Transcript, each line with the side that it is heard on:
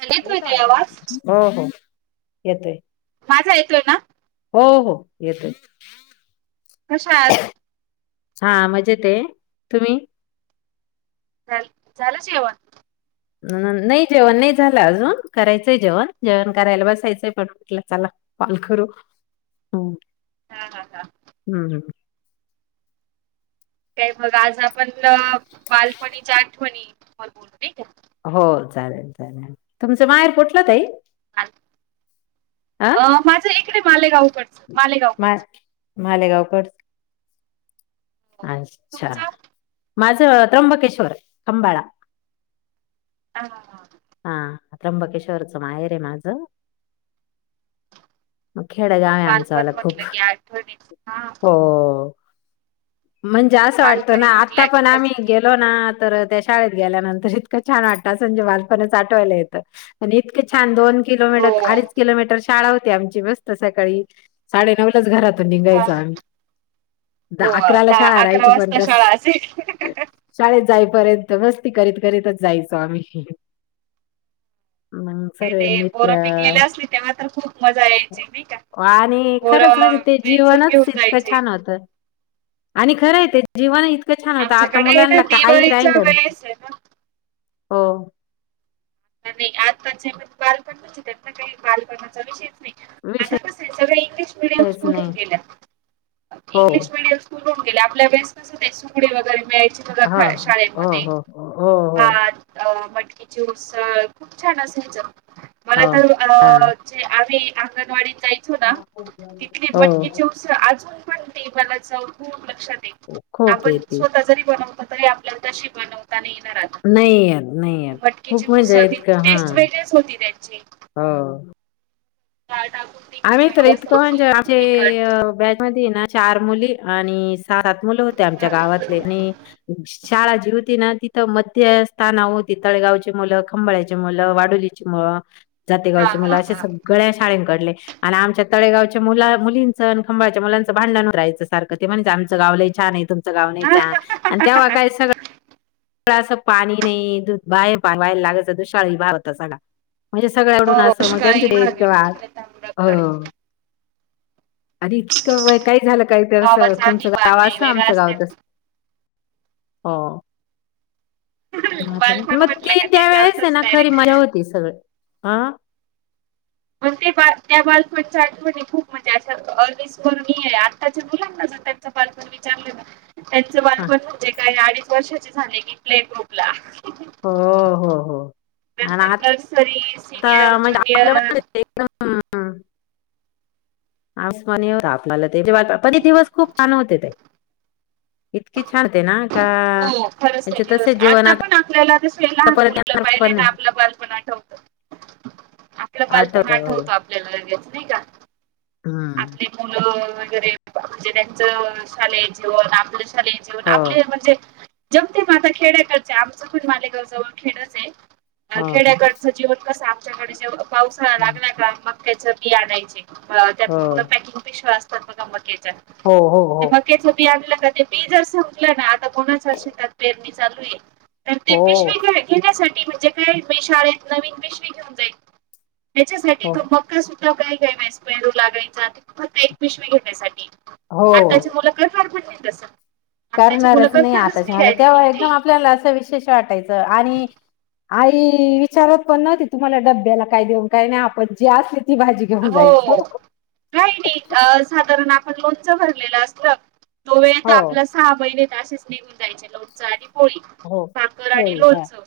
right: येतोय ताई
left: येताय
right: आवाज?
left: हो हो येतोय
right: माझा येतोय ना
left: हो हो येतय
right: कशा आहात
left: हा मजेत आहे तुम्ही
right: झाल झालं जेवण
left: नाही जेवण नाही झालं अजून करायचंय जेवण जेवण करायला बसायचंय पण म्हटलं चला कॉल करू हू
right: हा हा हा
left: हू हू
right: काय बघ आज आपण बालपणीच्या आठवणी वर बोलू नाही का
left: हो चालेल चालेल तुमचं माहेर कुटलं ताई अ
right: माझ इकडे मालेगावकडच मालेगाव
left: मा मालेगावकड अच्छा
right: तुमचं? हा
left: माझ त्र्यंबकेश्वर खंबाळा
right: ह हां हां
left: हा त्र्यंबकेश्वरच माहेर आहे माझं खेड गाव आहे आमच वाल
right: बालपण म्हटलं
left: खूप
right: की आठवणीच हा
left: हो म्हणजे असं वाटत ना
right: बालपणी
left: आता
right: म्हटलं की
left: पण
right: कस
left: आम्ही गेलो लो ना तर त्या शाळेत गेल्यानंतर इतकं छान वाटतं अस म्हणजे बालपण आठवायला येतं आणि इतके छान दोन
right: हो
left: किलोमीटर अडीच किलोमीटर शाळा होती आमची मस्त सकाळी साडेनऊलाच घरातून
right: हा
left: निघायच आम्ही अकराला
right: दहा
left: शाळा
right: अकरा
left: राहायची पण
right: वाजता
left: रस
right: शाळा असायची
left: शाळेत जाईपर्यंत मस्ती करित करितच जायचो आम्ही. आम्हांना
right: ते बोरं पिकलेले असली तेव्हा तर खूप मजा यायची नाही का?
left: आणि खरंच
right: बोरं
left: म्हणजे ते
right: वेचून
left: जीवनच
right: घेऊन
left: इतकं
right: जायचे.
left: छान होतं. आणि खरं आहे ते जीवन इतकं छान होतं आता
right: आमच्याकडे आहे ना
left: मुलांना काही
right: दिवाळीच्या
left: राहिलेलं
right: वेळेस आहे ना
left: हो.
right: नाही आज कालचे बालपण म्हणजे त्यांना काही बालपणाचा विषयचं नाही आता
left: विषयच
right: कस आहे सगळ इंग्लिश मिडियम स्कूल हुन
left: नाही
right: गेल
left: हो
right: इंग्लिश मिडियम स्कु स्कूल होऊन गेले आपल्या वेळेस कस ते सुकडी वगैरे
left: हा
right: मिळायचे
left: हो
right: शाळेमध्ये
left: हो हो हो हो
right: भात मटकीची उ सळ खूप छान असायच मला
left: हो
right: तर अ
left: हा
right: आम्ही अंगणवाडीत जाय चो ना तिथे
left: हो
right: मटकिची उसळ अजून पण ती मला चव खूप लक्षात
left: खूप
right: आपण
left: येते
right: स्वतः जरी बनवतो तरी आपल्याला तशी बनवता नाही येणार
left: नाही येत नाही येत.
right: मटकीची
left: खूप मजा
right: उसळ ती
left: येत का हा
right: टेस्ट वेगळीच होती त्यांची
left: हो
right: टाकून डाळ टाकून ती
left: आम्ही तर
right: खिचडी
left: इतकं म्हणजे
right: असायची
left: आमचे
right: तिखट
left: बॅच मध्ये ये ना चार मुली आणि सात मुलं होते आमच्या
right: हा
left: गावातले आणि शाळा जी होती ना तिथं मध्य स्थानाव होती तळेगावची मुलं खंबाळ्याचे मुलं वाडोली मुळं जातेगावचे मुलं
right: हा
left: अशी
right: हा
left: सगळ्या शाळंकडले आणि आमच्या तळेगावच्या मुला मुलींचं आणि खंबाळच्या मुलांचं भांडणरायचं सारखं ते म्हणजे आमचं गाव लई छान आहे तू मंच गाव नाही चा आणि तवा
right: हा
left: काय सग ळं असं पाणी नाही दूध बाहेर बाहेयला लागायचं दुष्काळी भार होता सगळा म्हणजे सगळ आवडून
right: हो
left: असं मग त्यांचे
right: दुष्काळी
left: ते
right: भाग आहे
left: इतकं
right: ना
left: वा
right: तिकडे
left: हो
right: तांबडकडे
left: आणि इतकं वय काही झालं काही तर
right: गावाचा
left: तुमचं गाव
right: बांधे
left: असं
right: वेगळा
left: आमचं गाव
right: असतात
left: तस हो मं आता
right: बालपण
left: मग
right: म्हटलं
left: ते
right: का
left: त्या वेळेस आहे
right: चालतच
left: ना खरी
right: डायरेक्ट
left: मजा होती सगळी आं
right: मग ते बा त्या बालपणच्या आठवणी खूप म्हणजे असं अविस्मरणीय आहे आ ताच्या मुलांना जर त्यांचं बालपण विचारलं ना त्यांचं
left: हां.
right: बालपण म्हणजे काय अडीच वर्षाचे झाले की प्ले गृप
left: हो हो हो आणि आ
right: नंतर नर्सरी
left: आता
right: सिनियर
left: म्हणजे आपल्या
right: ज्युनियर
left: [unintelligible] [unintelligible] [unintelligible] पहले दिवस खूप छान होते ते इतकीे छान ते ना का
right: हो खरंच ते
left: म्हणजे
right: दिवस
left: तसेच जीवन
right: आता पण आपल्याला तस या लहान
left: परत
right: मुलाला
left: येणार
right: पाहिले
left: पण
right: ना
left: नाही.
right: आपलं बालपण आठवत. आपलं बालपण आठवतं आपल्याला लगेच नाही का?
left: हम्म
right: ती मुलं वगैरे म्हणजे त्यांचं शालेय जेवण आपलं शालेय जेवण
left: हो,
right: आपले म्हणजे जमते म आता खेदड्यातच हे आमचं पण मालेगावजवळ खेडच आहे
left: हो, हो,
right: खेड्याकडचं जीवन कस आमच्याकडे जेव पावसाळा
left: हं.
right: लागला का मग त्याच बी आणायचे त्यात
left: हो,
right: पूर्ण पॅकिंग पिशव्या असतात बघा मक्याच्या
left: हो हो हो
right: मक्याचं बी आणलं का ते बी जर संपलं ना आता कोणाचं शेतात पेरणी चालूय
left: हो
right: पिण्यासाठी म्हणजे काय मी शाळेत नवीन पिशवी घेऊन जाईल, त्याच्यासाठी
left: हो.
right: तो मग सुद्धा काही काय [unintelligible] लागायचा फक्त एक पिशवी घेण्यासाठी
left: हो.
right: आत्ताची मुलं करणार पण नाही तसा
left: करणारच नाही आत्ताची मुलं, तेव्हा
right: डायरेक्टली ते
left: एकदम आपल्याला असं विशेष वाटायचं आणि आई विचारत पण नव्हती तुम्हाला डब्याला काय देऊन काय? आणि आपण जी असेल ती भाजी घेऊन
right: हो,
left: जायचो.
right: काही नाही अ साधारण आपण लोणचं भरलेलं असलं तो वेळ तर
left: हो
right: आपला सहा महिने तर असेच निघून जायचे लोण लोणचं आणि पोळी,
left: हो
right: भाकर आणि
left: होळी हा
right: लोणचं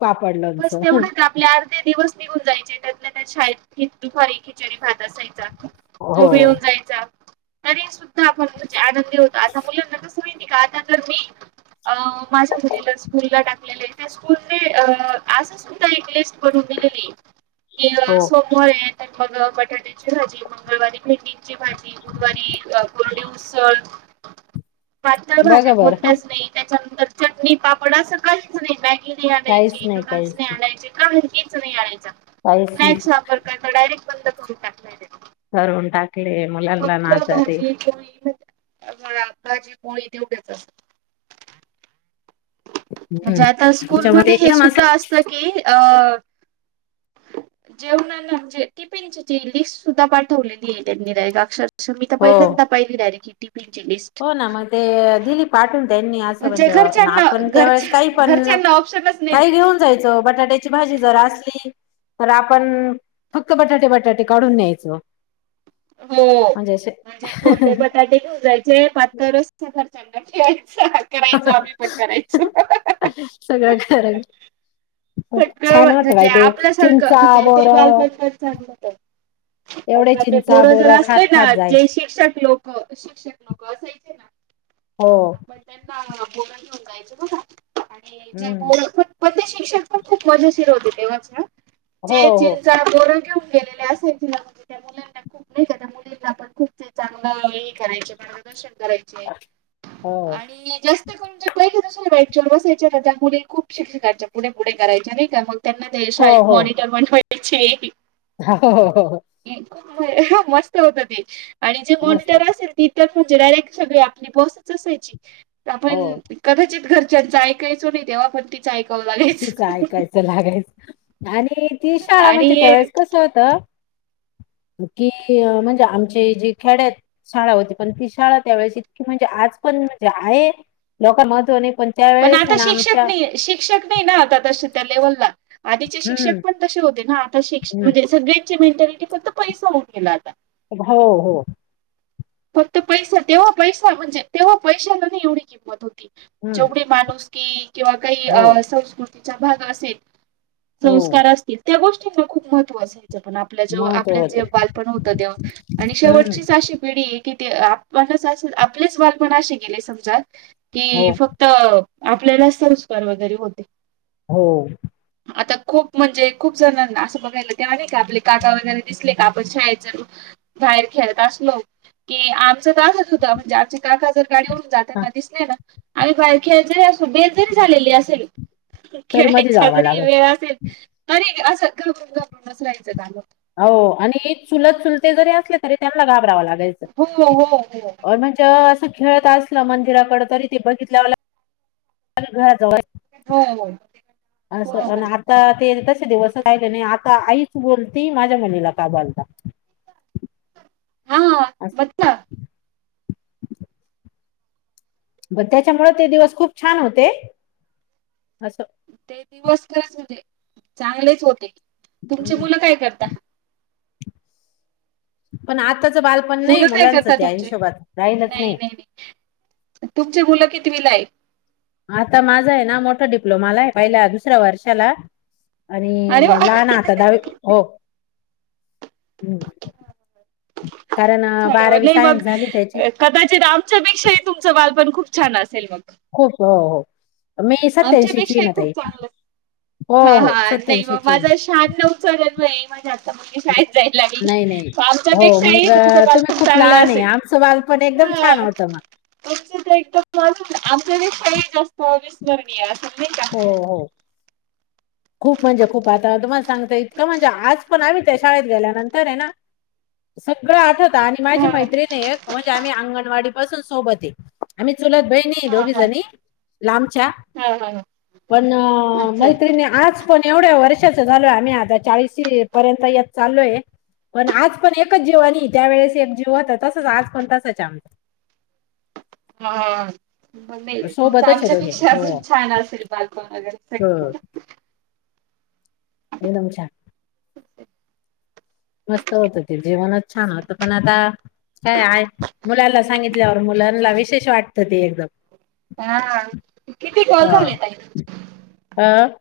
left: पापड लोण
right: बस तेवढंच आपले अर्धे दिवस निघून जायचे त्यातल्या त्यात शाळेत दुपारी खिचडी-भात असायचा तो
left: हो
right: मिळून जायचा, तरी सु द्धा आपण म्हणजे आनंदी होतो, आता मुलांना कसं माहिती का? आता तर मी अ माझ्या मुलीला स्कूलला टाकलेलं आहे त्या स्कूलने अ असं सुद्धा एक लिस्ट बनून दिलेली आहे की
left: हो
right: सो सोमवार आहे तर मग बटाट्याची भाजी, मंगळवारी भेंडींची भाजी गुरवारी कोरडी उसळ
left: [inaudible]
right: पातळ भाज्या
left: बघा बरं
right: कोणत्याच नाही, त्याच्यानंतर चटणी पापड असं काहीच नाही, मॅगी नाही
left: काहीच
right: आणायची.
left: नाही काहीच नाही
right: [unintelligible]
left: काहीच नाही
right: वापरता डायरेक्ट बंद करून टाकतोय
left: करून टाकले मुलांना
right: फक्त
left: नाता ते
right: भाजी, पोळी भाजी पोळी तेवढेच असत. म्हणजे
left: हम्म
right: आता
left: त्याच्यामध्ये
right: स्कूलमध्ये हे
left: एकदम असं
right: सुद्धा असत की अं जेवणाना म्हणजे टिफिनची लिस्ट सुद्धा पाठवलेली आहे त्यांनी अक्षर श मी तर
left: हो
right: पहिल्यांदा पहिली डायरी ची टिफी ची लिस्ट,
left: हो ना मग ते दिली पाठवून त्यांनी असं
right: म्हणजे घरच्यांना
left: आपण
right: घर
left: त्यावेेळेस काही पण
right: घरच्यांना ऑप प्शनच नाही ना.
left: काही घेऊन जायचं बटाट्याची भाजी जरा असली की तर आपण फक्त बटाटे बटाटे काढून न्यायचो
right: हो म्हणजे कोरडेे बटाटे घेऊन जायचे, पातळ रस ते घरच्याना यायच, करायचो आम्ही पण करायचो
left: सगळं कारण
right: [unintelligible]
left: छान होत
right: म्हणजे
left: बाय ते
right: आपल्यासारखं
left: चिंचा
right: म्हणजे ते
left: बोर
right: बालपण पण चांगलं होतं.
left: एवढे चिंच
right: बोर जर असले ना, जे शिक्षक लोक, शिक्षक लोक असायचे ना
left: हो
right: मग त्यांना बोर घेऊन जायचे बघा आणि ज
left: हम्म
right: बोर पण पण ते शिक्षक पण खूप मजेशीर होते तेव्हाचे हां,
left: हो
right: जे
left: हो
right: चिंचा, बोर घेऊन गेले त्यासाठी ना म्हणजे त्या मुलांना खूप नाही का त्या मुलींना पण खूप ते चांगलं हे करायचे मार्गदर्शन करायचे.
left: हो
right: आणि जास जे कोण जे पहिले दुसऱ्या बेंच बसायच्या ना त्या मुली खूप शिक्षकांच्या पुढे पुढे करायच्या नाही का मग त्यांना ते
left: हो
right: शाळेत मॉनिटर पण व्हायचे.
left: हां हो.
right: हां मस्त होत ते आणि जे
left: मस्त
right: मॉनिटर असेल ती म्हणजे डायरेक्ट सगळी आपली बॉसच असायची
left: हो
right: आपण कदाचित घरच्यांचा ऐक कायचो नाही तेव्हा पण ती- चायकामवाले
left: तिचं ऐकायचं लागायचं आणि ती शाळा म्हणजे
right: आणि
left: त्यावेेळेस कस होत- कि म्हणजे आमचे जी खेड्यात- शाळा होती पण ती शाळा त्यावेळेस इतकी म्हणजे आज पण म्हणजे आहे, लोकांन महत्व नाही पण- त्यावेेळेस हे ना आमच्या-
right: शक नाही ना आता तशे त्या लेव्हलला आधीचे शिक्षक
left: हम्म
right: पण तशे होते ना आता शिक्ष
left: हम्म
right: म्हणजे सगळे- मेंटॅलिटी फक्त पैसा होऊन गेला आता.
left: हो हो
right: फक्त पैसा तेव्हा पैसा म्हणजे तेव्हा पैशाला नाही एवढी किंमत होती.
left: हम्म
right: जेवढे माणूसकी किंवा काही
left: हो
right: अ संस्कृतीचा भाग असेल-
left: हो
right: संस्कार असतील त्या गोष्टींना खूप महत्त्व असायचं पण आप- आपल्या जवळ,
left: महत्व
right: आपलं
left: होत
right: जे बालपण होतं तेव्हा आणि
left: हम्म
right: शेवटचीच अशी- पिढी की ते आपणच अस, आपलेच बालपण असे गेले समजा
left: हो
right: की फक्त त आपल्याला संस्कार वगैरे होते.
left: हो.
right: आता खूप म्हणजे खूप जणांना असं बघायला तेव्हा नाही का आपले काका वगैरे दिसले का आपण शाळेेत जातो- बाहेर खेळत असलो- की आमचं तर असंच होतं म्हणजे आमचे काका जर गाडीवरून
left: हा
right: जाताना दिसले ना - आणि बाहेर खेळत जरी असू, बेल जरी झालेली असेल-
left: तरी मधी
right: खेळायचा
left: जावं
right: जरी
left: लागत
right: वेळ असेल तरी असं घाबरून घाबरूनच राहायचं काम होतं.
left: हो आणि चुलत चुलते जरी असले तरी त्यांना घाबरावं लागायचं.
right: हो हो हो.
left: म्हणजे असं खेळत असलं मंदिराकड तरी ते बघितल्या घराजवळ
right: हो हो
left: अस
right: हो
left: होणार. आ ते तसे दिवस राहिले नाही आता आईच बोलती माझ्या मुलीला का बोलता.
right: हा
left: असं.
right: बघता
left: व त्याच्यामुळे ते दिवस खूप छान होते असं.
right: ते दिवस खरच होते, चांगलेच होते, तुमचे मुलं काय करता?
left: पण आत्ताचं बाल-
right: मुलं काय करतात तुमचे? नाही नाही नाही. तुमची मुलं कितविला आहे?
left: आता माझा हेना मोठा डिप्लोमाला आहे पहिल्या दुसऱ्या वर्षाला. आणि
right: अरे वा
left: लहाना आता दहावी, हो हम्म. कारण
right: छान आहे मग
left: बारावी
right: लई मग
left: सायन्स झाली त्याची.
right: अ, कदाचित आमच्यापेक्षाही तुमचं बालपण खूप छान असेल मग.
left: खूप हो हो. मी सत्याऐंशीची आहे ना
right: आमच्यापेक्षाही खूप
left: ताई,
right: चांगलं.
left: हो हो सत्याऐंशीची आहे मी.
right: आठ नउच [unintelligible] हे महिन्यात. आता मुलगी शाळेत जायला लागली.
left: नाही नाही हो
right: आमच्यापेक्षाही
left: मग
right: तुमचं बालपण चांगलं असेल.
left: पण एकदम छान
right: हां,
left: होतं ना.
right: तुमचं तर एकदम अजून आमच्यापेक्षाही जास्त अविस्मरणीय असेल नाही का?
left: हो हो. खूप म्हणजे खूप आता तुम्हाला सांगते इतकं म्हणजे आज पण आम्ही शाळेत गेल्यानंतर आहे ना - सगळं आठव - त आणि माझी
right: हां,
left: मैत्रीण आहे. एक म्हणजे आम्ही अंगणवाडीपासून सोबत आहे आम्ही चुलत बहिणी. की दोघीजणी लांबच्या.
right: हा हा हा,
left: पण मैत्रिणी आज. पण एवढ्या वर्षाचं झालोय आम्ही आता चाळीसीपर्यंत येत चाललोय. पण आज पण एकच जीवनी त्यावेळेस एक जीव होतं. तसंच आज पण तसंच आमचं.
right: हां हां हां, मम्मे तुमचं
left: सोबतच आहे दोघे
right: आमच्यापेक्षा
left: हो
right: अजून छान असेल बालपण
left: हो
right: वगैरे [unintelligible]
left: एकदम छान. मस्त होतं ते जीवनच छान होतं पण आता. काय आहे मुलांना सांगितल्यावर मुलांना विशेष वाटतं ते एकदम.
right: ''हां ''हां''किती कॉल झाले ताई?
left: हां?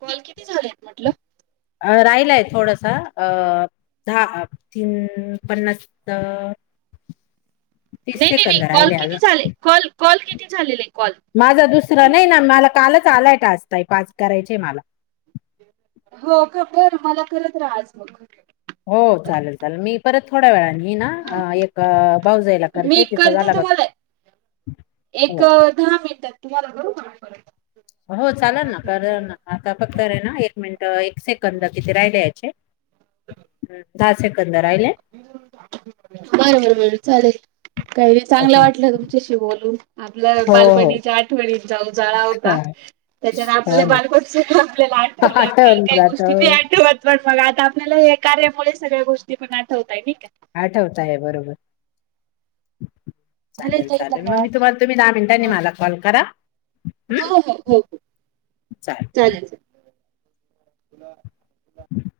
right: कॉल किती झालेत म्हटलं?
left: अ राहिलाय थोडासा अ, दहा अ हम्म पन्नास अ, तीस
right: नाही नाही नाही
left: सेकंद
right: कॉल
left: राहिले
right: किती
left: अजून
right: झाले? कॉल कॉल किती झालेले कॉल?
left: माझा दुसरा नाही ना मला कालच आलाय टास्क ताई पाच करायचे मला.
right: हो बर मला करत राहा आज मग.
left: हो चालेल चालेल मी. परत थोड्या वेळाने ह
right: हा.
left: ना एक बाऊज यायला
right: मी
left: करते तिचां झाला का,
right: तुम्हाला एक
left: हो,
right: अ, दहा मिनिटात तुम्हाला करू का,
left: हो चालाल ना कारण आता फक्त रे ना एक मिनिटं एक सेकंद किती राहिला ह्याचे. हम, दहा सेकंद राहिलेय.
right: बर बर बर चालेल. तरी बी
left: हो
right: चांगलं वाटलं तुमच्याशी बोलून आपलं
left: हो हो
right: बालपणीच्या आठ''--'' ठवणीतचा जाळा होता.
left: हां,
right: त्याच्यावर
left: हो
right: आपल्याला
left: ना
right: बालपणच आपल्याला आठवलं काही काही गोष्टी नाही आठवत. पण बघा आता आपल्याला हे कार्यामुळे सगळ्या गोष्टी पण आठवतय नाही का,
left: आठवताय बरोबर. चालेल
right: ताई
left: चालेल मग मी
right: धन्यवाद
left: तुम्हाला तुम्ही दहा मिनटांनी मला कॉल करा.
right: हो
left: हम्म
right: हो हो हो, चालेल चालेल.
left: [inaudible]